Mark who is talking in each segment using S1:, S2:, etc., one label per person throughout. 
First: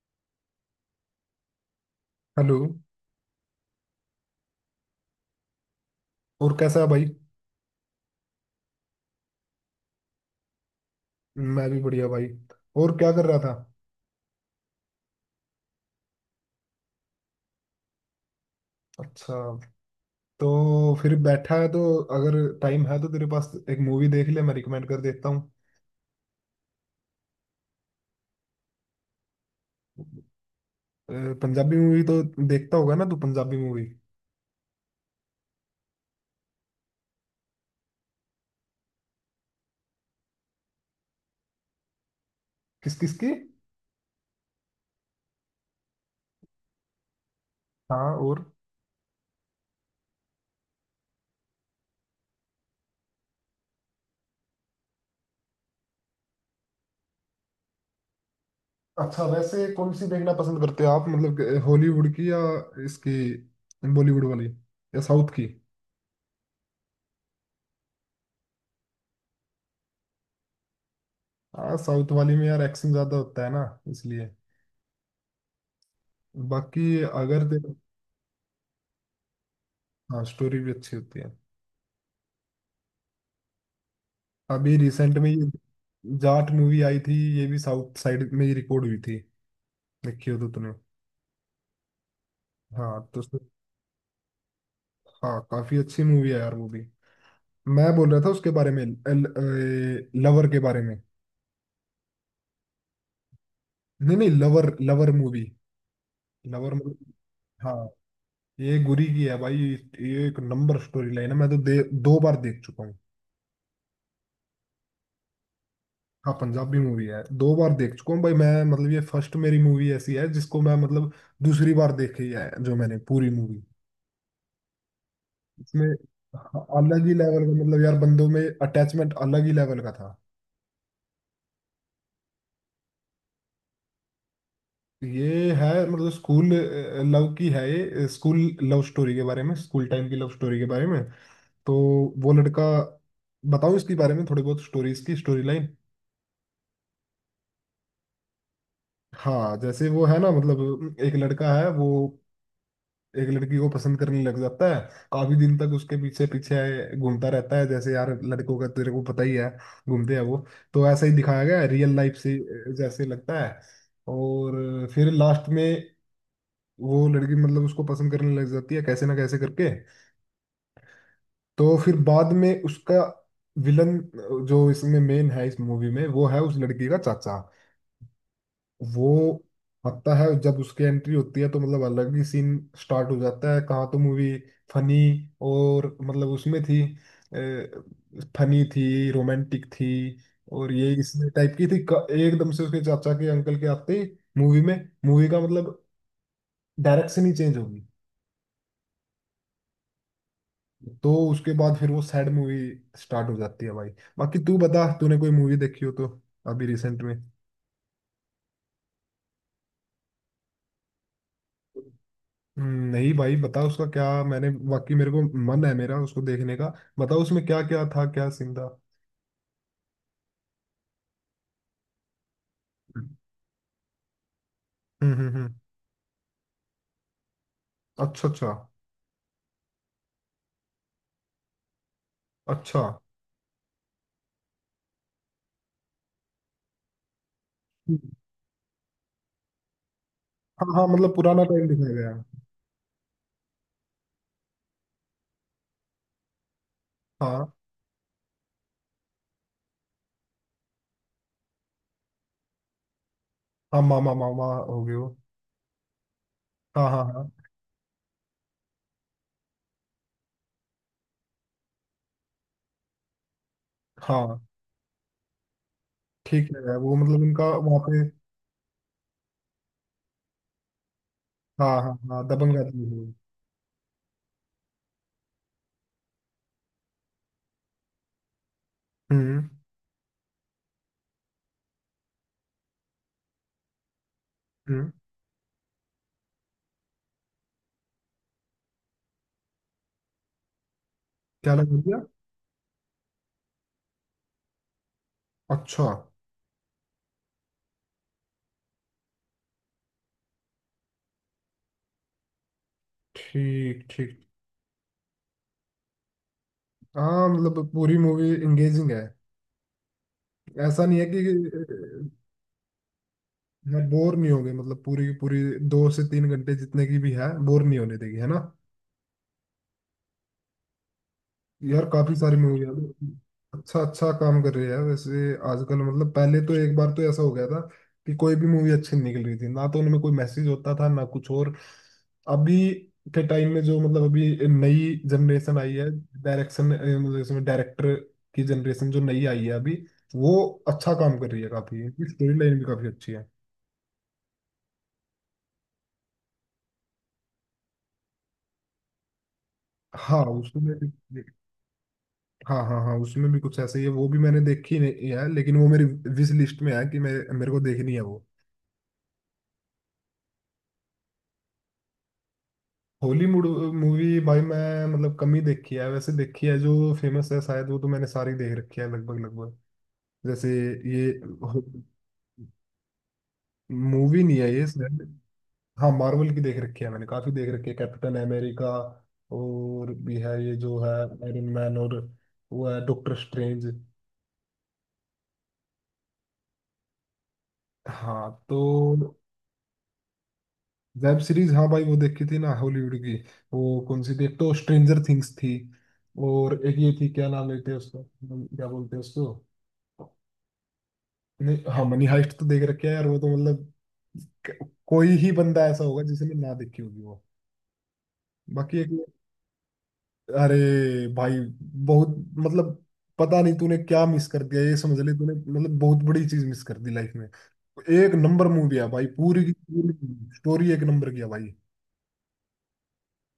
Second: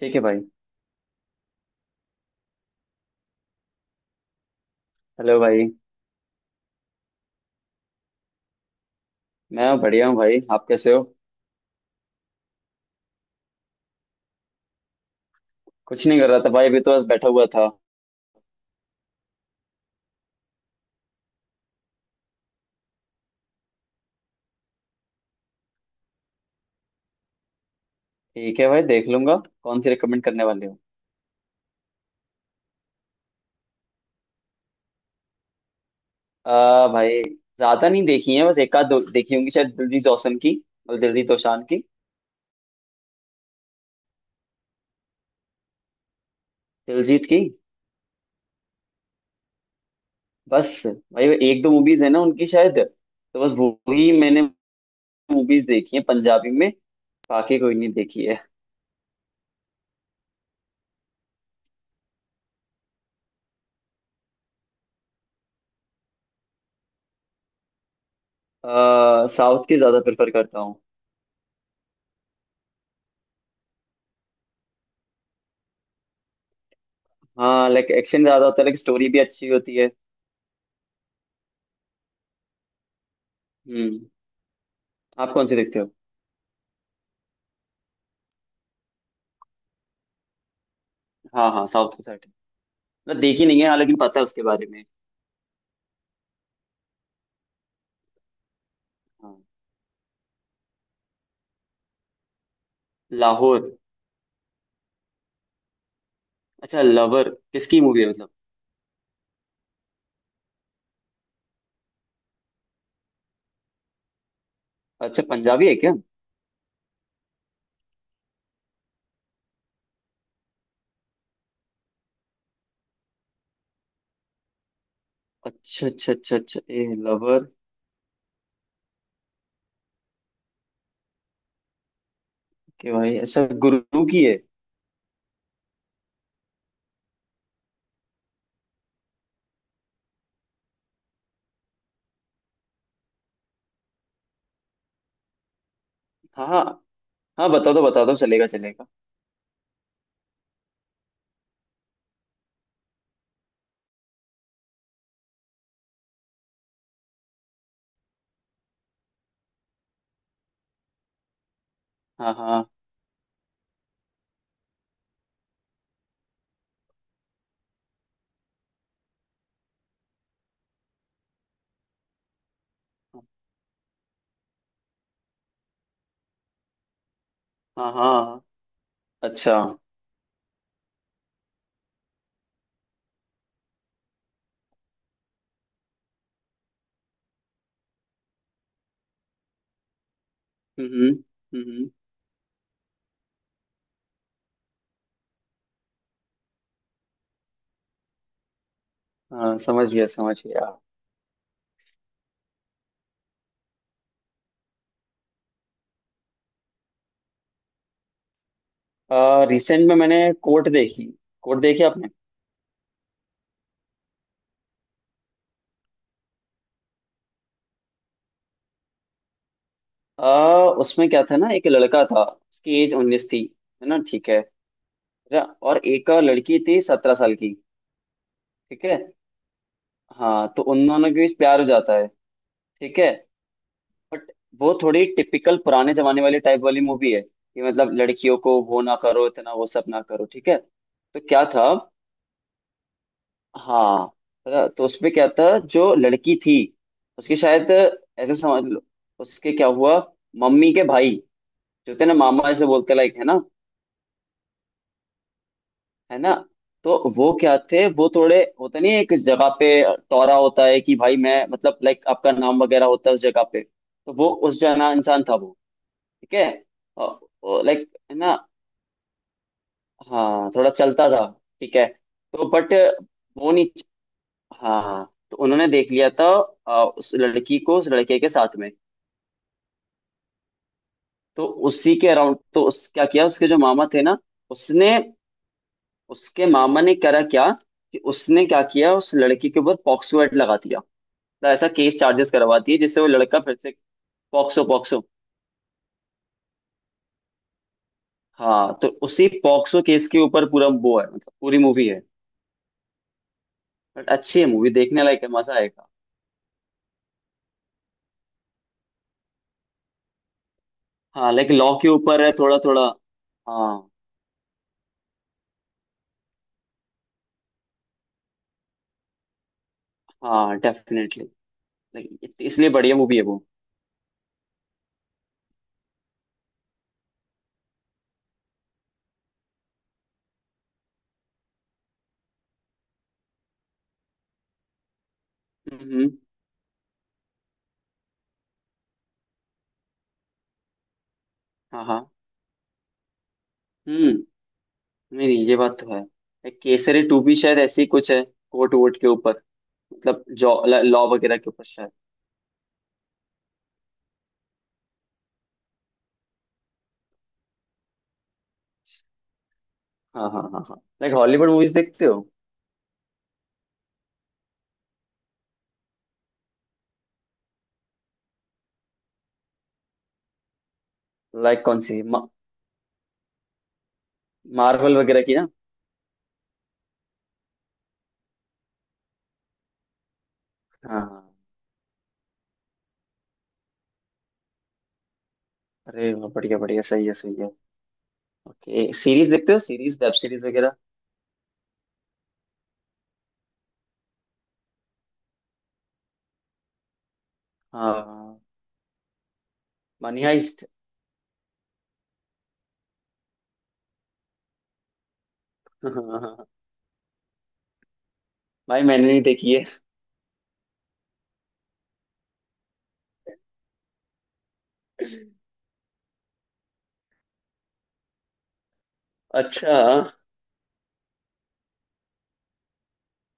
S1: ठीक है भाई।
S2: हेलो।
S1: हेलो भाई।
S2: और कैसा है भाई।
S1: मैं बढ़िया हूँ भाई, आप कैसे हो?
S2: मैं भी बढ़िया भाई। और क्या कर रहा था।
S1: कुछ नहीं कर रहा था भाई, अभी तो बस बैठा हुआ था।
S2: अच्छा, तो फिर बैठा है तो, अगर टाइम है तो तेरे पास, एक मूवी देख ले, मैं रिकमेंड कर देता हूँ।
S1: ठीक है भाई, देख लूंगा। कौन सी रिकमेंड करने वाले हो?
S2: अ, पंजाबी मूवी तो देखता होगा ना तू, पंजाबी मूवी।
S1: आ भाई ज्यादा नहीं देखी है, बस एक आध दो देखी होंगी शायद दिलजीत दोसान की। मतलब दिलजीत दोसांझ की।
S2: किस किस की।
S1: दिलजीत की।
S2: हाँ, और?
S1: बस। भाई वो एक दो मूवीज है ना उनकी, शायद तो बस वो ही मैंने मूवीज देखी है पंजाबी में। बाकी कोई नहीं देखी है।
S2: अच्छा, वैसे कौन सी देखना पसंद करते हो आप, मतलब कि हॉलीवुड की या इसकी, बॉलीवुड वाली या साउथ की।
S1: आ साउथ की ज्यादा प्रेफर करता हूँ।
S2: हाँ, साउथ वाली में यार एक्शन ज्यादा होता है ना, इसलिए। बाकी अगर
S1: हाँ,
S2: तेरे।
S1: लाइक एक्शन ज्यादा होता है, लाइक स्टोरी भी अच्छी होती है।
S2: हाँ, स्टोरी भी अच्छी होती है।
S1: हम्म।
S2: अभी रिसेंट में
S1: आप कौन
S2: ये
S1: सी देखते हो?
S2: जाट मूवी आई थी, ये भी साउथ साइड में ही रिकॉर्ड हुई थी, देखी हो तो तूने।
S1: हाँ हाँ, साउथ की साइड है।
S2: हाँ तो
S1: मतलब
S2: उसमें।
S1: देखी नहीं है, हालांकि पता है उसके बारे में।
S2: हाँ, काफी अच्छी मूवी है यार वो भी। मैं बोल रहा था उसके बारे में,
S1: हाँ।
S2: लवर के बारे में।
S1: लाहौर।
S2: नहीं नहीं, लवर, लवर मूवी। लवर
S1: अच्छा,
S2: मूवी।
S1: लवर किसकी
S2: हाँ,
S1: मूवी है मतलब?
S2: ये गुरी की है भाई, ये एक नंबर स्टोरी लाइन है, मैं तो दो बार देख चुका हूँ।
S1: अच्छा, पंजाबी है क्या?
S2: हाँ, पंजाबी मूवी है, दो बार देख चुका हूँ भाई मैं, मतलब ये फर्स्ट मेरी मूवी ऐसी है जिसको मैं मतलब दूसरी बार देखी है, जो मैंने पूरी मूवी। इसमें
S1: अच्छा अच्छा अच्छा अच्छा, ए
S2: अलग ही लेवल
S1: लवर।
S2: का, मतलब यार बंदों में अटैचमेंट अलग ही लेवल का था।
S1: के भाई, अच्छा गुरु की है।
S2: ये है मतलब स्कूल लव की है, ये स्कूल लव स्टोरी के बारे में, स्कूल टाइम की लव स्टोरी के बारे में। तो वो लड़का, बताऊं इसके बारे में थोड़ी बहुत स्टोरीज की स्टोरी लाइन।
S1: हाँ हाँ हाँ, बता दो बता दो, चलेगा चलेगा।
S2: हाँ जैसे, वो है ना, मतलब एक लड़का है वो, एक लड़की को पसंद करने लग जाता है, काफी दिन तक उसके पीछे पीछे घूमता रहता है, जैसे यार लड़कों का तेरे को पता ही है, घूमते हैं वो। तो ऐसा ही दिखाया गया है, रियल लाइफ
S1: हाँ
S2: से
S1: हाँ
S2: जैसे लगता है। और फिर लास्ट में वो लड़की मतलब उसको पसंद करने लग जाती है, कैसे ना कैसे करके। तो फिर बाद में उसका विलन, जो इसमें मेन है इस मूवी में, वो है उस लड़की का चाचा।
S1: हाँ हाँ हाँ हाँ।
S2: वो
S1: अच्छा।
S2: आता है जब, उसकी एंट्री होती है तो मतलब अलग ही सीन स्टार्ट हो जाता है। कहाँ तो मूवी फनी, और मतलब उसमें थी, फनी थी, रोमांटिक थी, और ये
S1: हम्म
S2: इसमें टाइप की
S1: हम्म
S2: थी,
S1: हम्म,
S2: एकदम से उसके चाचा के अंकल के आते ही, मूवी में, मूवी का मतलब डायरेक्शन ही चेंज होगी।
S1: हाँ, समझ गया समझ गया।
S2: तो उसके बाद फिर वो सैड मूवी स्टार्ट हो जाती है भाई। बाकी तू बता, तूने कोई मूवी देखी हो तो, अभी रिसेंट में।
S1: रिसेंट में मैंने कोर्ट देखी। कोर्ट देखी आपने?
S2: हम्म, नहीं भाई, बता उसका क्या, मैंने वाकई मेरे को मन है मेरा उसको देखने का। बताओ उसमें क्या क्या था, क्या सीन था।
S1: उसमें क्या था ना, एक लड़का था। उसकी एज
S2: हम्म
S1: 19 थी। है ना, ठीक है। अच्छा,
S2: हम्म।
S1: और एक और लड़की थी 17 साल की।
S2: अच्छा अच्छा
S1: ठीक है। हाँ तो उन दोनों के बीच प्यार हो जाता है।
S2: अच्छा।
S1: ठीक है। बट वो थोड़ी टिपिकल पुराने जमाने वाली टाइप वाली मूवी है कि मतलब
S2: हम्म।
S1: लड़कियों को वो ना करो इतना वो सब ना करो, ठीक है
S2: हाँ हाँ, मतलब
S1: तो
S2: पुराना
S1: क्या
S2: टाइम
S1: था।
S2: दिखाया गया है।
S1: हाँ। तो उसमें क्या था, जो लड़की थी उसके
S2: हाँ
S1: शायद, ऐसे समझ लो, उसके क्या हुआ। मम्मी के भाई जो थे ना, मामा ऐसे बोलते लाइक है ना।
S2: हाँ, मामा मामा हो गए वो।
S1: है ना।
S2: हाँ
S1: तो
S2: हाँ
S1: वो क्या थे, वो थोड़े होता नहीं है एक जगह पे, टोरा होता है कि भाई मैं मतलब लाइक आपका नाम वगैरह होता है उस जगह पे, तो
S2: हाँ
S1: वो
S2: हाँ।
S1: उस जना इंसान था वो। ठीक है।
S2: ठीक है, वो मतलब उनका वहाँ
S1: लाइक
S2: पे।
S1: है ना। हाँ, थोड़ा चलता था।
S2: हाँ
S1: ठीक है।
S2: हाँ हाँ,
S1: तो
S2: दबंग
S1: बट
S2: आदमी है वो।
S1: वो नहीं। हाँ हाँ, तो उन्होंने देख लिया था। उस लड़की को उस लड़के के साथ में।
S2: हम्म
S1: तो उसी के अराउंड, तो उस क्या किया उसके जो मामा थे ना,
S2: हम्म।
S1: उसने, उसके मामा ने करा क्या, कि उसने क्या किया उस लड़की के ऊपर पॉक्सो एक्ट लगा दिया।
S2: क्या
S1: ऐसा
S2: लगा दिया।
S1: केस चार्जेस करवाती है जिससे वो लड़का फिर से। POCSO POCSO.
S2: अच्छा।
S1: हाँ तो उसी पॉक्सो केस के ऊपर पूरा वो है, मतलब पूरी मूवी है।
S2: ठीक
S1: बट
S2: ठीक।
S1: अच्छी है मूवी, देखने लायक है, मजा आएगा।
S2: हाँ मतलब पूरी मूवी एंगेजिंग है, ऐसा नहीं है
S1: हाँ, लाइक लॉ के
S2: कि।
S1: ऊपर है थोड़ा थोड़ा।
S2: हाँ,
S1: हाँ
S2: बोर नहीं होंगे, मतलब पूरी की पूरी 2 से 3 घंटे जितने की भी है, बोर नहीं होने देगी, है ना।
S1: हाँ, डेफिनेटली।
S2: यार काफी
S1: लाइक
S2: सारी मूवी
S1: इसलिए बढ़िया
S2: है,
S1: मूवी है वो।
S2: अच्छा अच्छा काम कर रही है वैसे आजकल। मतलब पहले तो एक बार तो ऐसा हो गया था, कि कोई भी मूवी अच्छी नहीं निकल रही थी ना, तो उनमें कोई मैसेज होता था ना कुछ और। अभी के टाइम में जो मतलब, अभी नई जनरेशन आई है,
S1: हम्म।
S2: डायरेक्शन, मतलब इसमें डायरेक्टर की जनरेशन जो नई आई है अभी, वो अच्छा काम कर रही है काफी,
S1: हाँ हाँ।
S2: इसकी स्टोरी लाइन भी काफी अच्छी है।
S1: हम्म, नहीं नहीं, ये बात तो है। एक केसरी टू भी शायद ऐसी ही कुछ है। कोर्ट वोट के ऊपर, मतलब
S2: हाँ
S1: जॉ,
S2: उसमें।
S1: लॉ वगैरह के ऊपर शायद।
S2: हाँ हाँ हाँ, उसमें भी कुछ ऐसा ही है, वो भी मैंने देखी नहीं है, लेकिन वो मेरी विश लिस्ट में है कि मैं, मेरे को देखनी है वो।
S1: हाँ हाँ हाँ हाँ, लाइक हॉलीवुड मूवीज देखते हो?
S2: हॉलीवुड मूवी भाई मैं मतलब कम ही देखी है, वैसे देखी है जो फेमस है शायद, वो तो मैंने सारी देख रखी है, लगभग लगभग। जैसे ये
S1: लाइक कौन सी?
S2: मूवी नहीं है ये
S1: मार्वल
S2: शायद।
S1: वगैरह की ना?
S2: हाँ, मार्वल की देख रखी है मैंने, काफी देख रखी है, कैप्टन अमेरिका और भी है, ये जो है
S1: हाँ।
S2: आयरन मैन और वो है, डॉक्टर स्ट्रेंज।
S1: अरे वाह, बढ़िया बढ़िया, सही है सही है।
S2: हाँ
S1: ओके,
S2: तो,
S1: सीरीज देखते हो? सीरीज वेब सीरीज वगैरह?
S2: वेब सीरीज हाँ भाई, वो देखी थी ना हॉलीवुड की, वो कौन सी थी, एक तो स्ट्रेंजर थिंग्स थी, और एक ये थी, क्या नाम लेते हैं उसका,
S1: हाँ।
S2: हम क्या बोलते हैं उसको।
S1: Money heist.
S2: नहीं, हाँ मनी हाइस्ट तो देख रखे है यार, वो तो मतलब कोई ही बंदा ऐसा होगा जिसने
S1: भाई,
S2: ना देखी होगी वो। बाकी एक,
S1: मैंने नहीं देखी है।
S2: अरे भाई बहुत मतलब, पता नहीं तूने क्या मिस कर दिया, ये समझ ले तूने मतलब बहुत बड़ी चीज मिस कर दी लाइफ में। एक नंबर मूवी है भाई, पूरी की
S1: अच्छा।
S2: पूरी स्टोरी एक नंबर की है भाई।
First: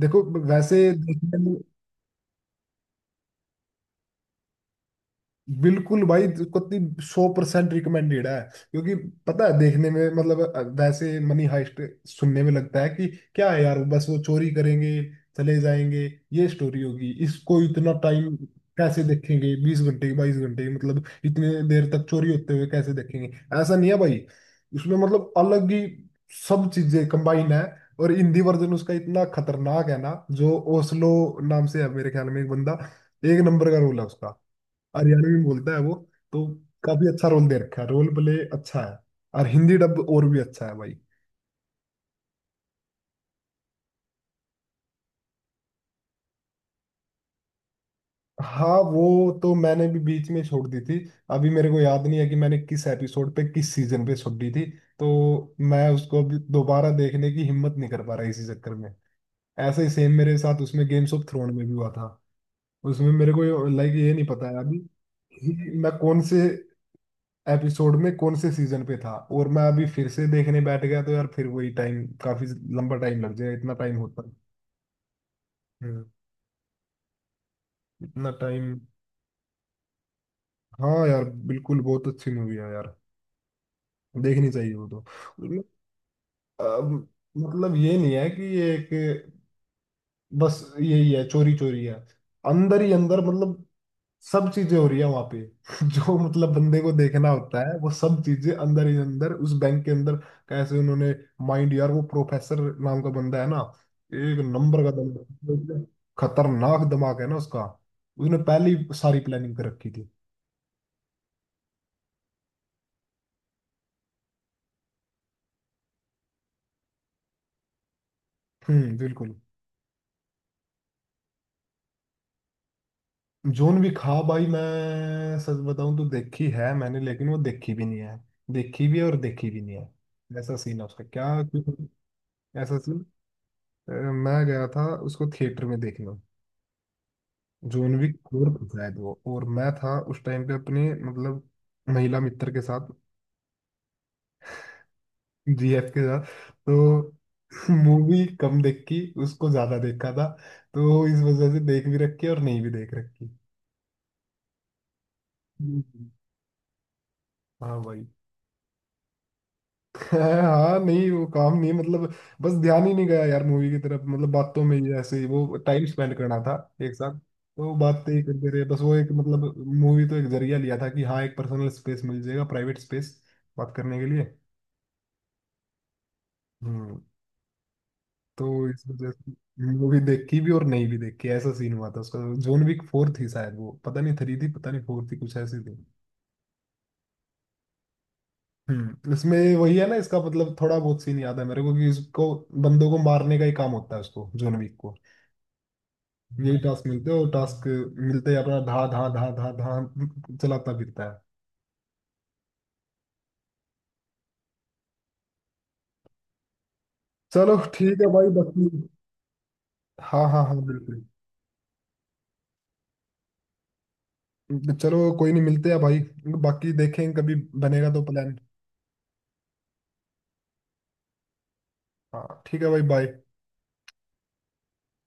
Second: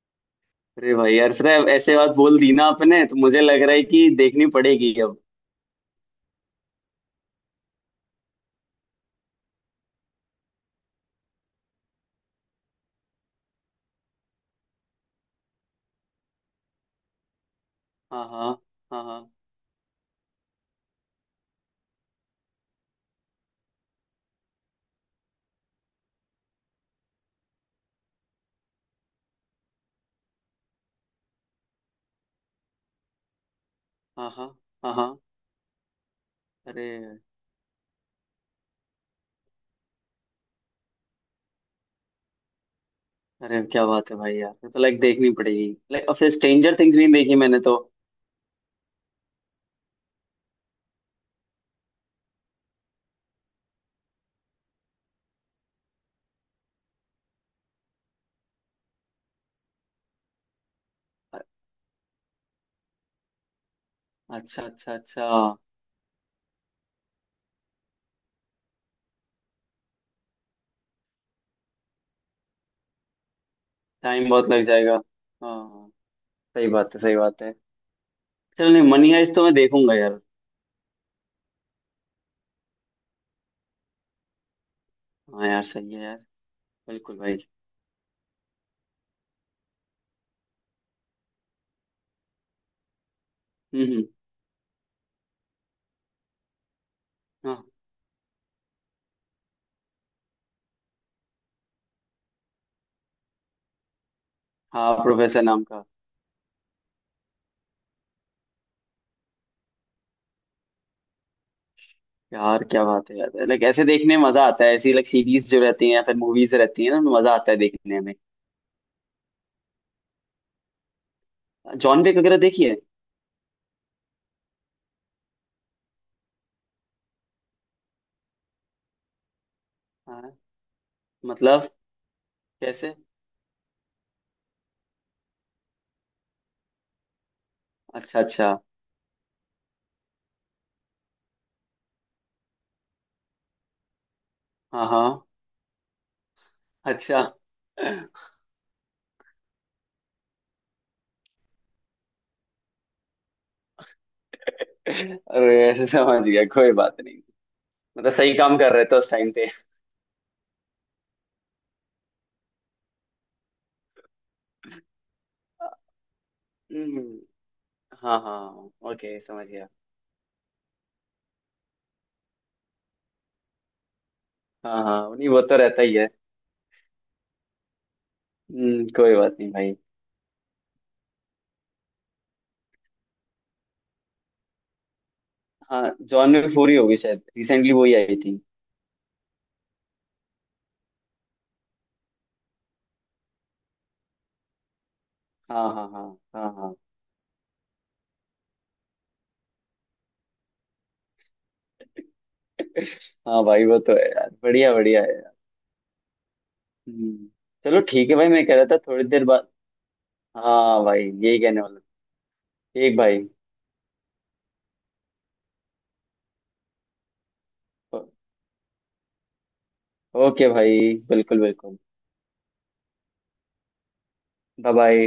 S2: देखो वैसे
S1: अरे भाई यार
S2: देखने
S1: पता
S2: में,
S1: है, ऐसे बात बोल दी ना आपने, तो मुझे लग रहा है कि देखनी पड़ेगी अब।
S2: बिल्कुल भाई इसको 100% रिकमेंडेड है, क्योंकि पता है देखने में मतलब, वैसे मनी हाइस्ट सुनने में लगता है कि क्या है यार, बस वो चोरी करेंगे चले जाएंगे ये स्टोरी होगी, इसको इतना
S1: हाँ
S2: टाइम
S1: हाँ हाँ
S2: कैसे
S1: हाँ
S2: देखेंगे, 20 घंटे 22 घंटे मतलब इतने देर तक चोरी होते हुए कैसे देखेंगे। ऐसा नहीं है भाई, उसमें मतलब अलग ही सब चीजें कंबाइन है, और हिंदी वर्जन उसका इतना खतरनाक है ना, जो ओस्लो नाम से है मेरे ख्याल में एक बंदा, एक नंबर का रोल है उसका,
S1: हाँ हाँ हाँ हाँ।
S2: हरियाणवी में बोलता है वो। तो
S1: अरे।
S2: काफी अच्छा रोल दे रखा है, रोल प्ले अच्छा है, और हिंदी डब और भी अच्छा है भाई।
S1: अरे क्या बात है भाई यार, ये तो लाइक देखनी पड़ेगी, लाइक और फिर स्ट्रेंजर थिंग्स भी नहीं देखी मैंने तो।
S2: हाँ वो तो मैंने भी बीच में छोड़ दी थी, अभी मेरे को याद नहीं है कि मैंने किस एपिसोड पे किस सीजन पे छोड़ दी थी, तो मैं उसको अभी दोबारा देखने की हिम्मत नहीं कर पा रहा इसी चक्कर में। ऐसे ही सेम मेरे साथ उसमें गेम्स ऑफ थ्रोन में भी हुआ था, उसमें मेरे को लाइक ये नहीं पता है
S1: अच्छा
S2: अभी
S1: अच्छा अच्छा।
S2: कि मैं कौन से एपिसोड में कौन से सीजन पे था, और मैं अभी फिर से देखने बैठ गया तो यार फिर वही टाइम, काफी लंबा टाइम लग जाएगा, इतना टाइम होता
S1: टाइम
S2: है?
S1: बहुत लग जाएगा। हाँ हाँ,
S2: हम्म,
S1: सही बात है सही बात है।
S2: इतना
S1: चल
S2: टाइम।
S1: नहीं, मनी हाइस्ट तो मैं देखूंगा यार।
S2: हाँ यार बिल्कुल, बहुत अच्छी मूवी है यार, देखनी चाहिए वो तो।
S1: हाँ यार,
S2: मतलब
S1: सही है यार।
S2: अ,
S1: बिल्कुल भाई।
S2: मतलब ये नहीं है कि ये एक, बस यही है, चोरी चोरी है अंदर ही अंदर, मतलब
S1: हम्म हम्म,
S2: सब चीजें हो रही है वहां पे जो मतलब बंदे को देखना
S1: हाँ।
S2: होता है, वो सब चीजें अंदर ही अंदर उस बैंक के अंदर, कैसे उन्होंने माइंड, यार वो प्रोफेसर नाम का बंदा है ना, एक नंबर का
S1: हाँ, प्रोफेसर नाम
S2: बंदा,
S1: का।
S2: खतरनाक दिमाग है ना उसका, उसने पहले ही सारी प्लानिंग कर रखी थी।
S1: यार क्या बात है यार, लाइक ऐसे देखने में मजा आता है, ऐसी लाइक सीरीज जो रहती हैं या फिर मूवीज रहती हैं ना उनमें मजा आता है देखने में।
S2: हम्म, बिल्कुल।
S1: जॉन विक वगैरह देखी है?
S2: जोन भी खा भाई, मैं सच बताऊं तो देखी है मैंने, लेकिन वो देखी भी नहीं है, देखी भी है और देखी भी नहीं
S1: हाँ।
S2: है। ऐसा सीन है उसका क्या,
S1: मतलब,
S2: ऐसा
S1: कैसे?
S2: सीन, मैं गया था उसको थिएटर में देखने, जोनवी
S1: अच्छा
S2: कपूर
S1: अच्छा।
S2: था शायद वो, और मैं था उस टाइम पे अपने मतलब महिला मित्र के साथ,
S1: हाँ हाँ।
S2: जीएफ के साथ, तो
S1: अच्छा। अरे।
S2: मूवी कम देखी, उसको ज्यादा देखा था, तो इस वजह से देख भी रखी और नहीं भी देख रखी।
S1: ऐसे
S2: हम्म।
S1: समझ गया, कोई बात नहीं।
S2: हाँ भाई।
S1: मतलब सही काम कर रहे थे उस टाइम पे।
S2: हाँ नहीं, वो काम नहीं है, मतलब बस ध्यान ही नहीं गया यार मूवी की तरफ, मतलब बातों में ही ऐसे ही वो टाइम स्पेंड करना था एक साथ,
S1: हम्म,
S2: तो बातें
S1: हाँ
S2: ही करते रहे
S1: हाँ,
S2: बस, वो एक
S1: ओके समझ
S2: मतलब
S1: गया।
S2: मूवी तो एक जरिया लिया था कि हाँ एक पर्सनल स्पेस मिल जाएगा, प्राइवेट स्पेस बात करने के लिए।
S1: हाँ हाँ नहीं, वो तो रहता ही है।
S2: हम्म, तो इस वजह
S1: कोई
S2: से
S1: बात नहीं भाई।
S2: मूवी देखी भी और नहीं भी देखी, ऐसा सीन हुआ था उसका। जोन विक 4 थी शायद वो, पता नहीं थ्री थी पता नहीं फोर थी, कुछ ऐसी थी।
S1: हाँ, जॉन में फूरी होगी शायद, रिसेंटली वही आई थी।
S2: हम्म, इसमें वही है ना इसका, मतलब थोड़ा बहुत सीन याद है मेरे को कि इसको, बंदों को मारने का ही काम होता है उसको जोन विक को,
S1: हाँ हाँ हाँ हाँ
S2: यही
S1: हाँ।
S2: टास्क मिलते हैं, और टास्क मिलते ही अपना धा धा धा धा धा चलाता फिरता है।
S1: हाँ भाई वो तो है यार, बढ़िया बढ़िया है यार। हम्म,
S2: चलो
S1: चलो
S2: ठीक है
S1: ठीक है
S2: भाई,
S1: भाई, मैं कह रहा
S2: बाकी
S1: था थोड़ी देर बाद।
S2: हाँ हाँ हाँ
S1: हाँ भाई,
S2: बिल्कुल।
S1: यही कहने वाला था। ठीक भाई।
S2: चलो कोई नहीं, मिलते हैं भाई, बाकी देखें कभी, बनेगा तो
S1: ओ-
S2: प्लान।
S1: ओके भाई बिल्कुल बिल्कुल।
S2: हाँ ठीक है भाई, बाय।
S1: Bye bye.